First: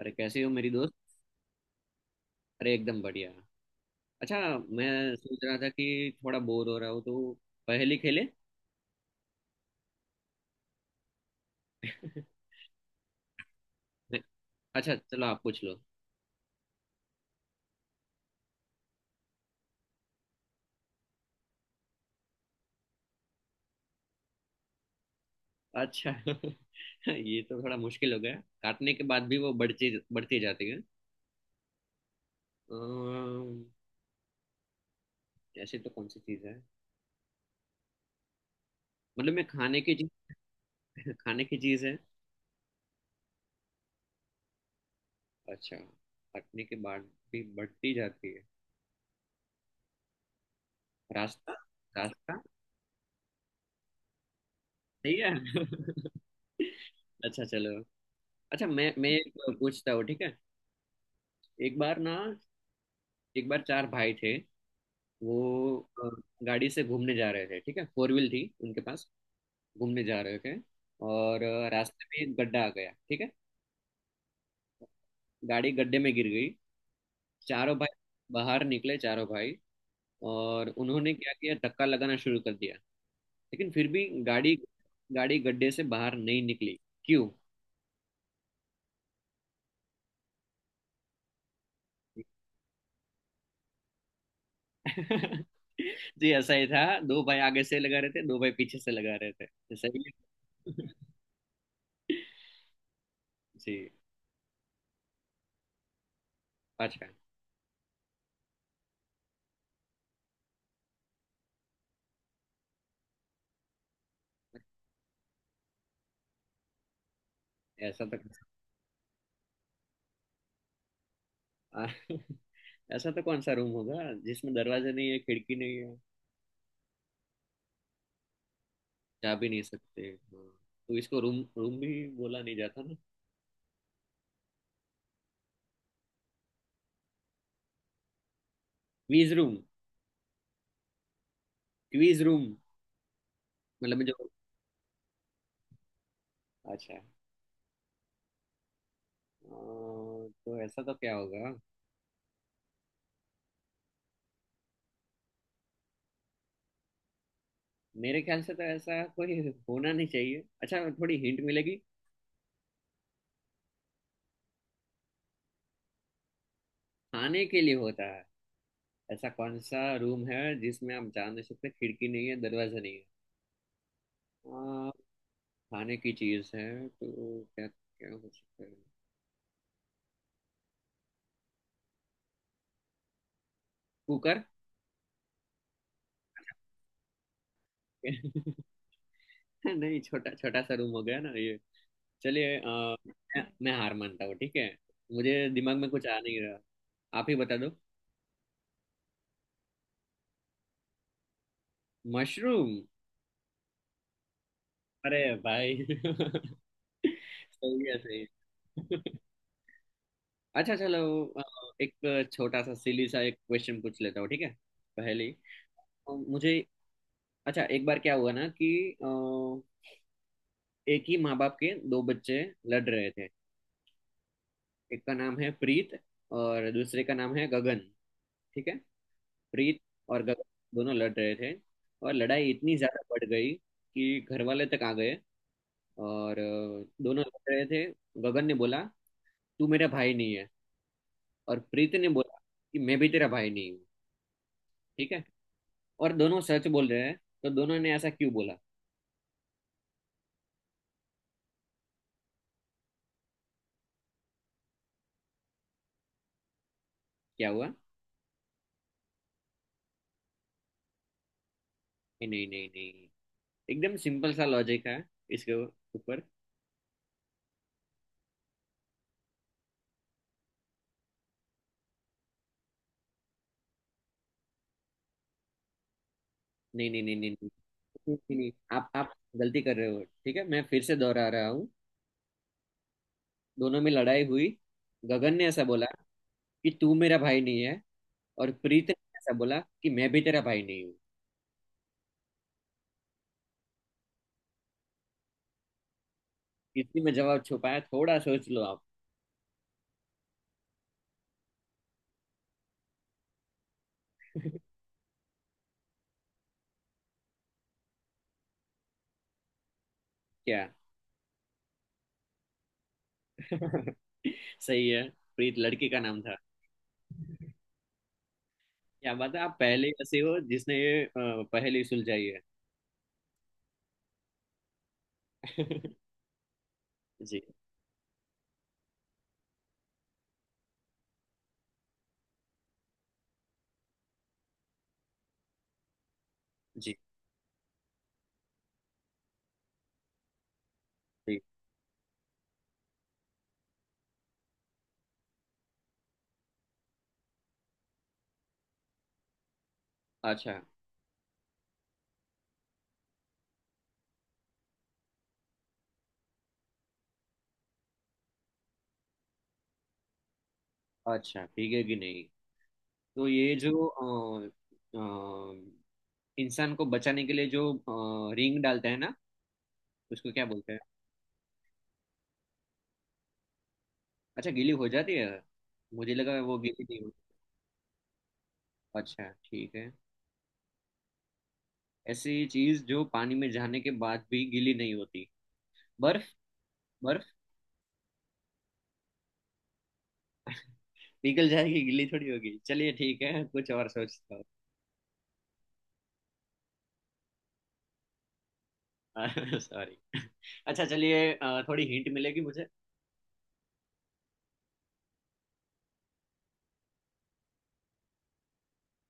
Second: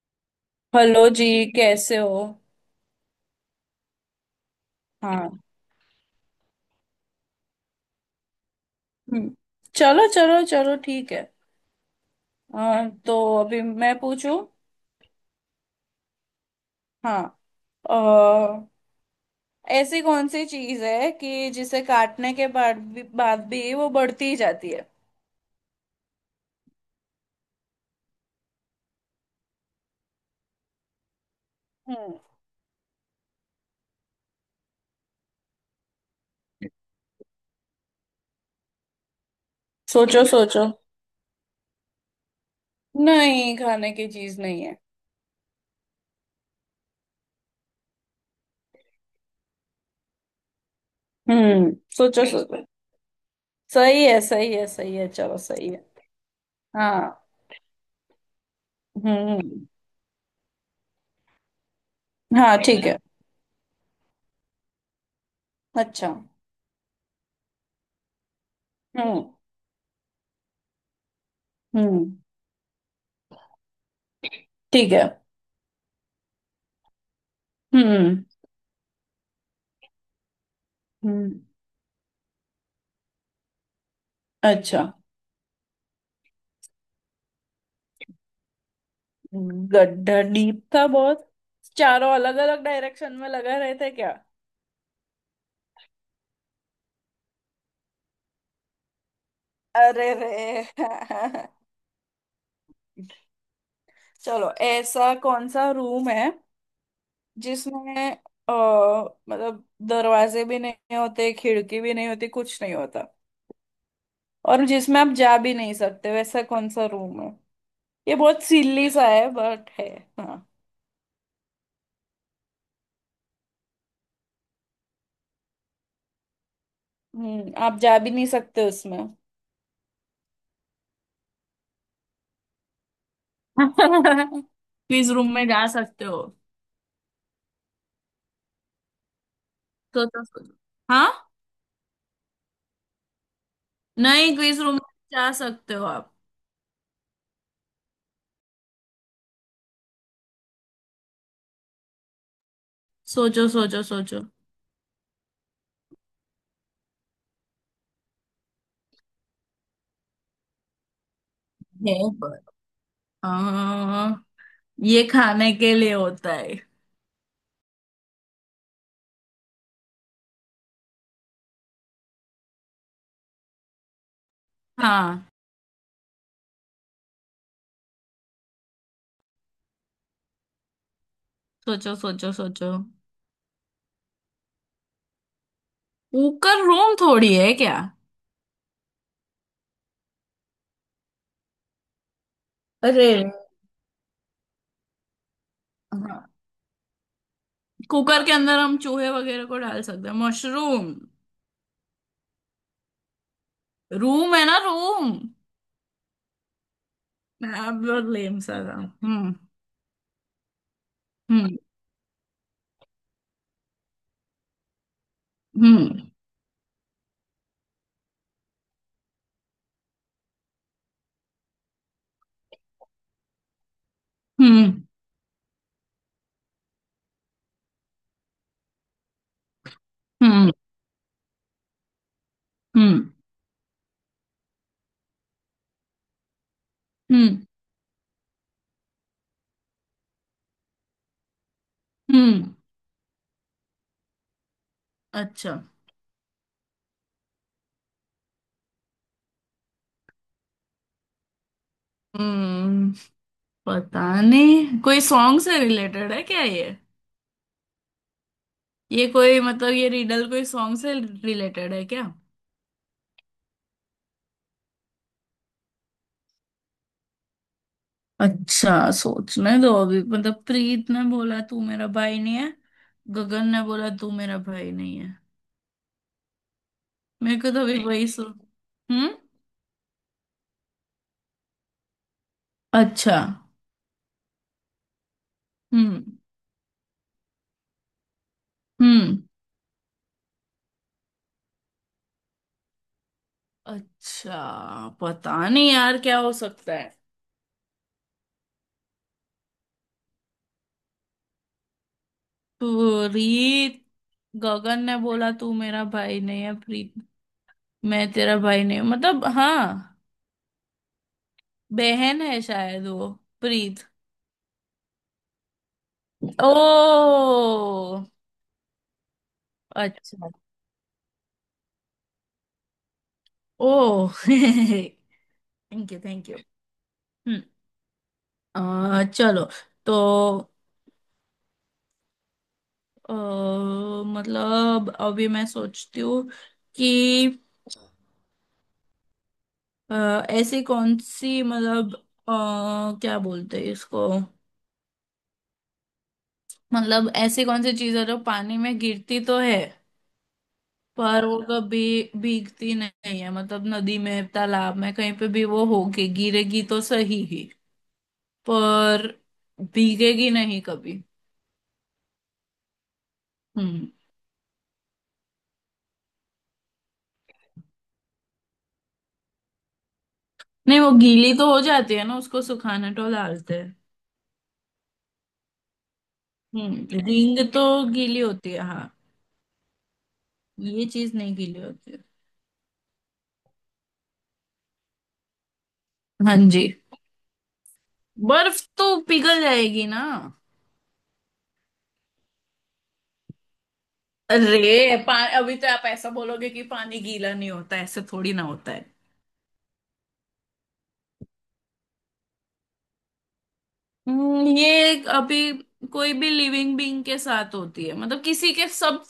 अरे कैसी हो मेरी दोस्त। हेलो जी। कैसे हो? अरे एकदम बढ़िया। अच्छा, मैं हाँ। सोच रहा था कि थोड़ा बोर हो रहा हूँ तो पहेली खेले हम्म, चलो चलो चलो, ठीक है। तो अभी मैं पूछूं। अच्छा चलो आप पूछ लो। हाँ। अ, ऐसी कौन सी चीज है कि जिसे काटने के बाद भी वो बढ़ती ही जाती है? अच्छा ये तो थोड़ा मुश्किल हो गया। काटने के बाद भी वो बढ़ती बढ़ती जाती है। हम्म अम्म, ऐसी तो कौन सी चीज है, मतलब मैं खाने की चीज सोचो, सोचो। खाने की चीज है। नहीं, खाने की चीज नहीं है। अच्छा, काटने के बाद भी बढ़ती जाती है। रास्ता। हम्म सोचो, रास्ता। सोचो। सही है, सही है, सही है, सही है चलो, सही है। हाँ। अच्छा चलो, अच्छा मैं हम्म, एक पूछता हूँ, ठीक है। एक बार ना, हाँ, ठीक है। एक बार चार भाई थे, वो अच्छा। अ, गाड़ी से घूमने जा रहे थे, ठीक है, फोर व्हील थी उनके पास। हम्म। घूमने जा रहे थे और रास्ते हम्म, में एक गड्ढा आ गया, ठीक है। ठीक है। गाड़ी गड्ढे में गिर गई। चारों भाई हम्म। बाहर निकले, चारों भाई, और उन्होंने हम्म। क्या किया, धक्का लगाना शुरू कर दिया। लेकिन फिर भी गाड़ी अच्छा। गाड़ी गड्ढे से बाहर नहीं निकली। क्यों? गड्ढा डीप था बहुत। चारों अलग अलग डायरेक्शन में लगा रहे थे क्या? जी ऐसा ही था, दो भाई आगे से लगा रहे थे, दो भाई पीछे से लगा रहे थे, सही अरे रे है। जी। चलो, ऐसा कौन सा रूम है पाँच का। जिसमें मतलब दरवाजे भी नहीं होते, खिड़की भी नहीं होती, कुछ नहीं होता, और जिसमें आप जा भी नहीं सकते, वैसा कौन सा रूम है? ऐसा ये तक, बहुत सिल्ली सा है, बट है। हाँ। आ- ऐसा तो कौन सा रूम होगा जिसमें दरवाजा नहीं है, खिड़की नहीं है, आप जा भी नहीं सकते उसमें। जा भी नहीं सकते, हाँ, तो इसको रूम रूम भी बोला नहीं जाता ना। क्विज रूम में जा सकते हो। Quiz room. तो सोचो। हाँ। क्वीज रूम, मतलब जो। नहीं, क्विज रूम में जा सकते हो आप। अच्छा, तो ऐसा तो क्या होगा? सोचो, सोचो, सोचो। मेरे ख्याल से तो ऐसा कोई होना नहीं चाहिए। अच्छा, थोड़ी हिंट मिलेगी? है। पर आ, ये खाने के लिए होता है। खाने के लिए होता है? ऐसा कौन सा रूम है जिसमें आप जा नहीं सकते, खिड़की नहीं है, दरवाजा नहीं है, अ, हाँ। खाने की चीज है, तो क्या क्या हो सकता है? सोचो, सोचो, सोचो। कुकर। कुकर रूम थोड़ी है क्या? नहीं, छोटा छोटा सा रूम हो गया ना ये। चलिए, अरे। मैं हार मानता हूँ, ठीक है। मुझे दिमाग में कुछ आ हाँ। नहीं रहा। आप ही बता दो। कुकर के अंदर हम चूहे वगैरह को डाल सकते हैं। मशरूम। मशरूम। रूम है ना, रूम। अरे भाई सही है, बहुत सही लेम सा था। है। हम्म। अच्छा चलो, अ, हम्म। एक छोटा सा सिली सा एक क्वेश्चन पूछ लेता हूँ, ठीक है, पहले। हम्म। मुझे अच्छा, एक बार क्या हुआ ना कि अ, एक ही माँ बाप के दो बच्चे लड़ रहे थे। हम्म। एक का नाम है प्रीत और दूसरे का नाम है गगन, ठीक है। प्रीत और गगन, हम्म। दोनों लड़ रहे थे, और लड़ाई इतनी ज्यादा हम्म। बढ़ गई कि घर वाले तक आ गए। और दोनों हम्म। लड़ रहे थे। गगन ने बोला, तू मेरा भाई नहीं है, और प्रीत ने बोला हम्म, कि मैं भी तेरा भाई नहीं हूँ, ठीक है, अच्छा। और दोनों सच बोल रहे हैं। तो दोनों ने ऐसा क्यों बोला? हम्म। पता नहीं, कोई सॉन्ग से रिलेटेड है क्या ये? क्या हुआ? ये कोई, मतलब, ये रिडल कोई सॉन्ग से रिलेटेड है क्या? कि नहीं नहीं नहीं, एकदम सिंपल सा लॉजिक है इसके ऊपर। अच्छा, सोचने दो अभी। मतलब, प्रीत ने बोला, तू मेरा भाई नहीं है। गगन ने बोला, तू मेरा भाई नहीं है। नहीं नहीं नहीं नहीं मेरे नहीं। को तो अभी वही नहीं, सुन। नहीं, नहीं, आप हम्म। गलती कर रहे हो, ठीक है, मैं फिर से दोहरा रहा हूँ। अच्छा। दोनों में लड़ाई हुई, गगन ने ऐसा बोला हम्म, कि तू मेरा भाई नहीं है, और प्रीत ने हम्म। ऐसा बोला कि मैं भी तेरा भाई नहीं हूँ, अच्छा, पता नहीं यार क्या हो सकता है। इसलिए मैं जवाब छुपाया, थोड़ा सोच लो आप। प्रीत। गगन ने बोला, तू मेरा भाई नहीं है, प्रीत। मैं तेरा भाई नहीं हूँ, मतलब, हाँ। क्या? बहन है शायद वो। प्रीत। सही है, प्रीत लड़की का नाम था। ओ। क्या बात है, आप पहले ही ऐसे अच्छा। हो जिसने ये पहेली सुलझाई है। ओ थैंक यू, थैंक यू जी हम्म। चलो। तो, अ, मतलब अभी मैं सोचती हूँ जी कि ऐसी कौन जी। सी, मतलब, क्या बोलते हैं इसको, मतलब, ऐसी कौन सी चीज है जो पानी में गिरती तो है, अच्छा। पर वो कभी भीगती नहीं है। मतलब, नदी में, तालाब में, कहीं पे भी वो होगी, गिरेगी तो सही ही, पर भीगेगी नहीं कभी। अच्छा भीगेगी नहीं, तो ये जो हम्म। अ, इंसान को बचाने के लिए जो रिंग डालते हैं ना, उसको क्या बोलते हैं? नहीं, वो गीली तो हो जाती है ना, उसको सुखाने तो डालते हैं। अच्छा गीली हो जाती है, मुझे लगा वो गीली नहीं होती। रिंग तो गीली होती है, हाँ। अच्छा ठीक है। ये चीज नहीं गीली होती है। ऐसी चीज जो पानी में जाने के बाद भी गीली नहीं होती, पर हाँ जी। बर्फ? बर्फ तो पिघल जाएगी ना। पिघल जाएगी, गीली थोड़ी होगी। चलिए ठीक है, कुछ और सोचता अरे, अभी तो आप ऐसा बोलोगे कि पानी गीला नहीं होता, ऐसे थोड़ी ना होता है। हूँ। सॉरी। अच्छा चलिए, थोड़ी हिंट मिलेगी मुझे? ये अभी कोई भी लिविंग बीइंग के साथ होती है, मतलब किसी के, सब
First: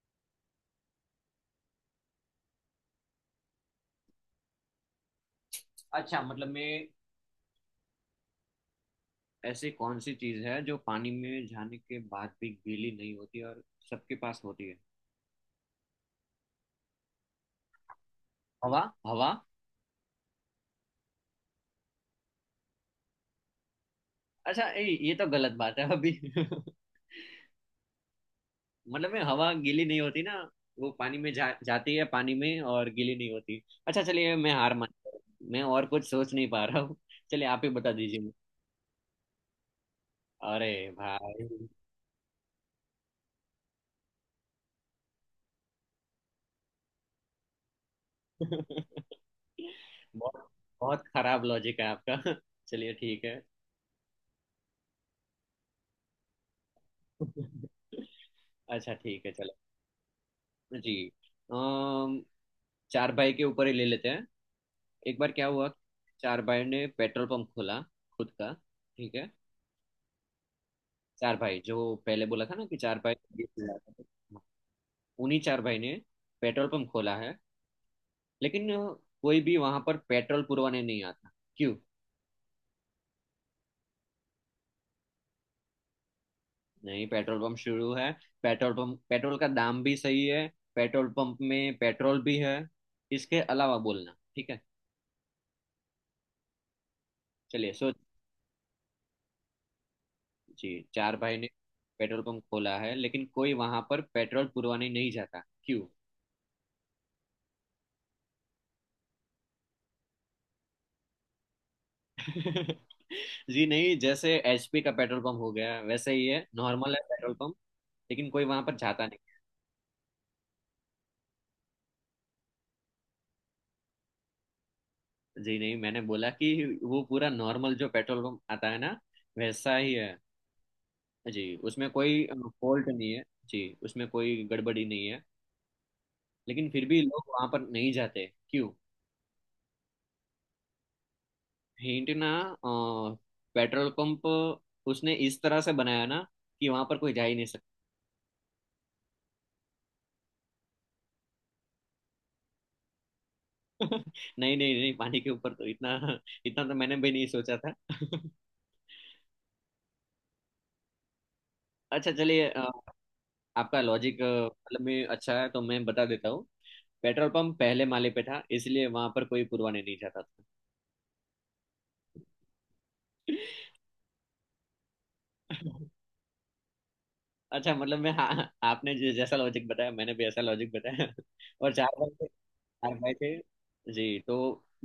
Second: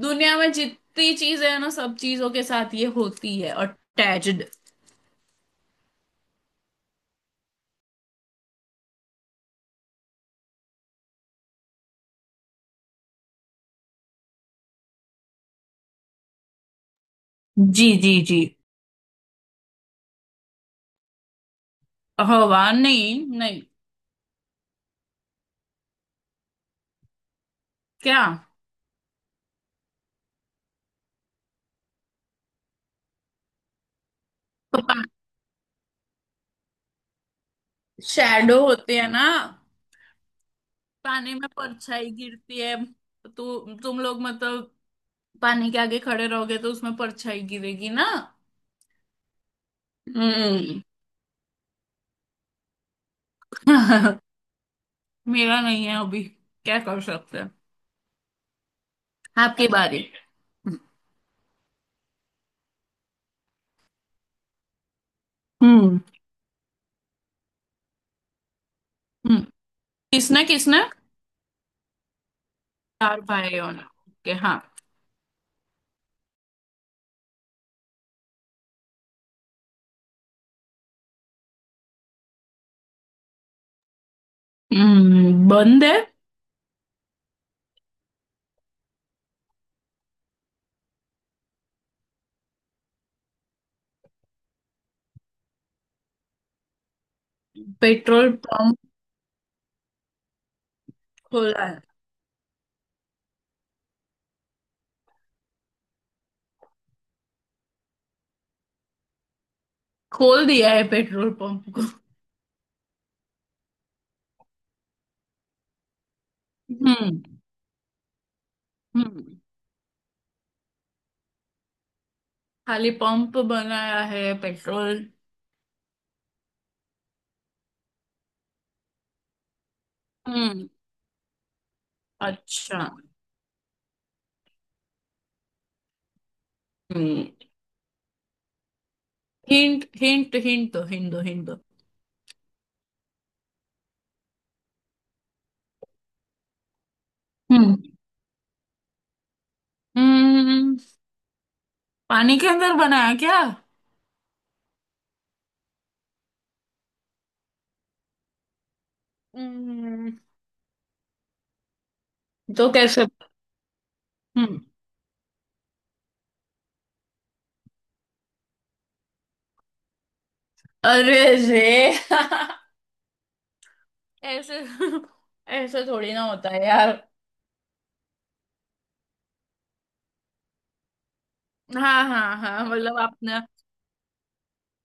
दुनिया में जितनी चीजें है ना, सब चीजों के साथ ये होती है अटैच्ड। अच्छा मतलब मैं, ऐसी कौन सी चीज है जो पानी में जाने के बाद भी गीली नहीं होती और सबके पास होती है? जी, जी, जी। हवा। हवा। हवा? नहीं, नहीं। अच्छा ये तो गलत बात है अभी क्या? मतलब मैं हवा गीली नहीं होती ना, वो पानी में जाती है पानी में और गीली नहीं होती। अच्छा चलिए, मैं हार तो मान, मैं और कुछ सोच नहीं पा रहा हूँ। चलिए आप ही बता दीजिए मुझे। शैडो होते हैं ना। अरे पानी भाई, में परछाई गिरती है, तो तुम लोग मतलब पानी के आगे खड़े रहोगे तो उसमें परछाई गिरेगी ना। बहुत हम्म। बहुत खराब लॉजिक है आपका। चलिए ठीक है। मेरा नहीं है अभी। क्या कर सकते हैं। अच्छा ठीक है चलो। आपकी बारी। जी। अम, चार भाई के ऊपर ही ले लेते हैं। एक बार क्या हुआ, हम्म। चार भाई ने पेट्रोल पंप खोला, खुद का, ठीक है। हम्म, किसने, किसने? चार भाई, जो पहले बोला था ना कि चार भाई चार बीस भाइयों हजार ने, ओके, का, हाँ। उन्हीं चार भाई ने पेट्रोल पंप खोला है, लेकिन कोई भी वहां पर पेट्रोल पुरवाने नहीं आता। क्यों? बंद है? नहीं, पेट्रोल पंप शुरू है, पेट्रोल पंप, पेट्रोल का दाम भी सही है, पेट्रोल पंप में पेट्रोल भी है, इसके अलावा बोलना, ठीक है, चलिए सो। पेट्रोल पंप जी, चार भाई ने खोला है। पेट्रोल पंप खोला है लेकिन कोई वहां पर पेट्रोल पुरवाने नहीं जाता, क्यों? खोल दिया है पेट्रोल पंप को। जी नहीं, जैसे एचपी का पेट्रोल पंप हो गया वैसे ही है, नॉर्मल है हम्म। पेट्रोल पंप, लेकिन कोई वहां पर जाता नहीं। हम्म खाली पंप बनाया है पेट्रोल? जी नहीं, मैंने बोला कि वो पूरा नॉर्मल जो पेट्रोल पंप आता है ना, वैसा ही है। हम्म। जी उसमें कोई अच्छा। फॉल्ट नहीं है, जी उसमें कोई गड़बड़ी नहीं है, लेकिन फिर भी हम्म लोग वहां पर नहीं जाते, क्यों? हिंट, हिंट, हिंट दो, हिंट दो, हिंट दो। हिंट ना, अ, पेट्रोल पंप उसने इस तरह से बनाया ना कि वहां पर कोई जा ही नहीं सकता। हम्म। हम्म पानी के अंदर बनाया क्या? नहीं नहीं नहीं, पानी के ऊपर तो इतना, इतना तो मैंने भी नहीं सोचा था हम्म। अच्छा चलिए, तो कैसे? आपका लॉजिक हम्म। मतलब में अच्छा है तो मैं बता देता हूँ, पेट्रोल पंप पहले माले पे था, इसलिए वहां पर कोई पुरवाने नहीं जाता था। अरे। जे। ऐसे, ऐसे थोड़ी ना होता है यार। अच्छा मतलब मैं, हाँ, आपने जो जैसा लॉजिक बताया, मैंने भी ऐसा लॉजिक बताया और चार हाँ, भाई थे, हाँ, हाँ, चार मतलब भाई थे आपने। जी, तो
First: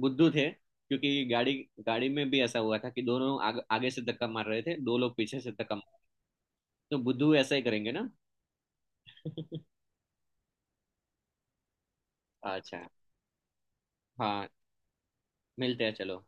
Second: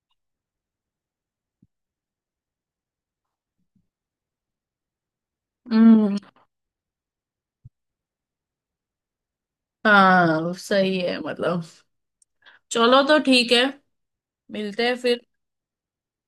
बुद्धू थे क्योंकि गाड़ी गाड़ी में भी ऐसा हुआ था कि दोनों आगे से धक्का मार रहे थे, दो लोग पीछे से धक्का मार रहे हम्म। थे। तो बुद्धू ऐसा ही करेंगे ना। हाँ, सही है मतलब। अच्छा चलो तो, ठीक है। हाँ, मिलते हैं फिर। मिलते हैं चलो।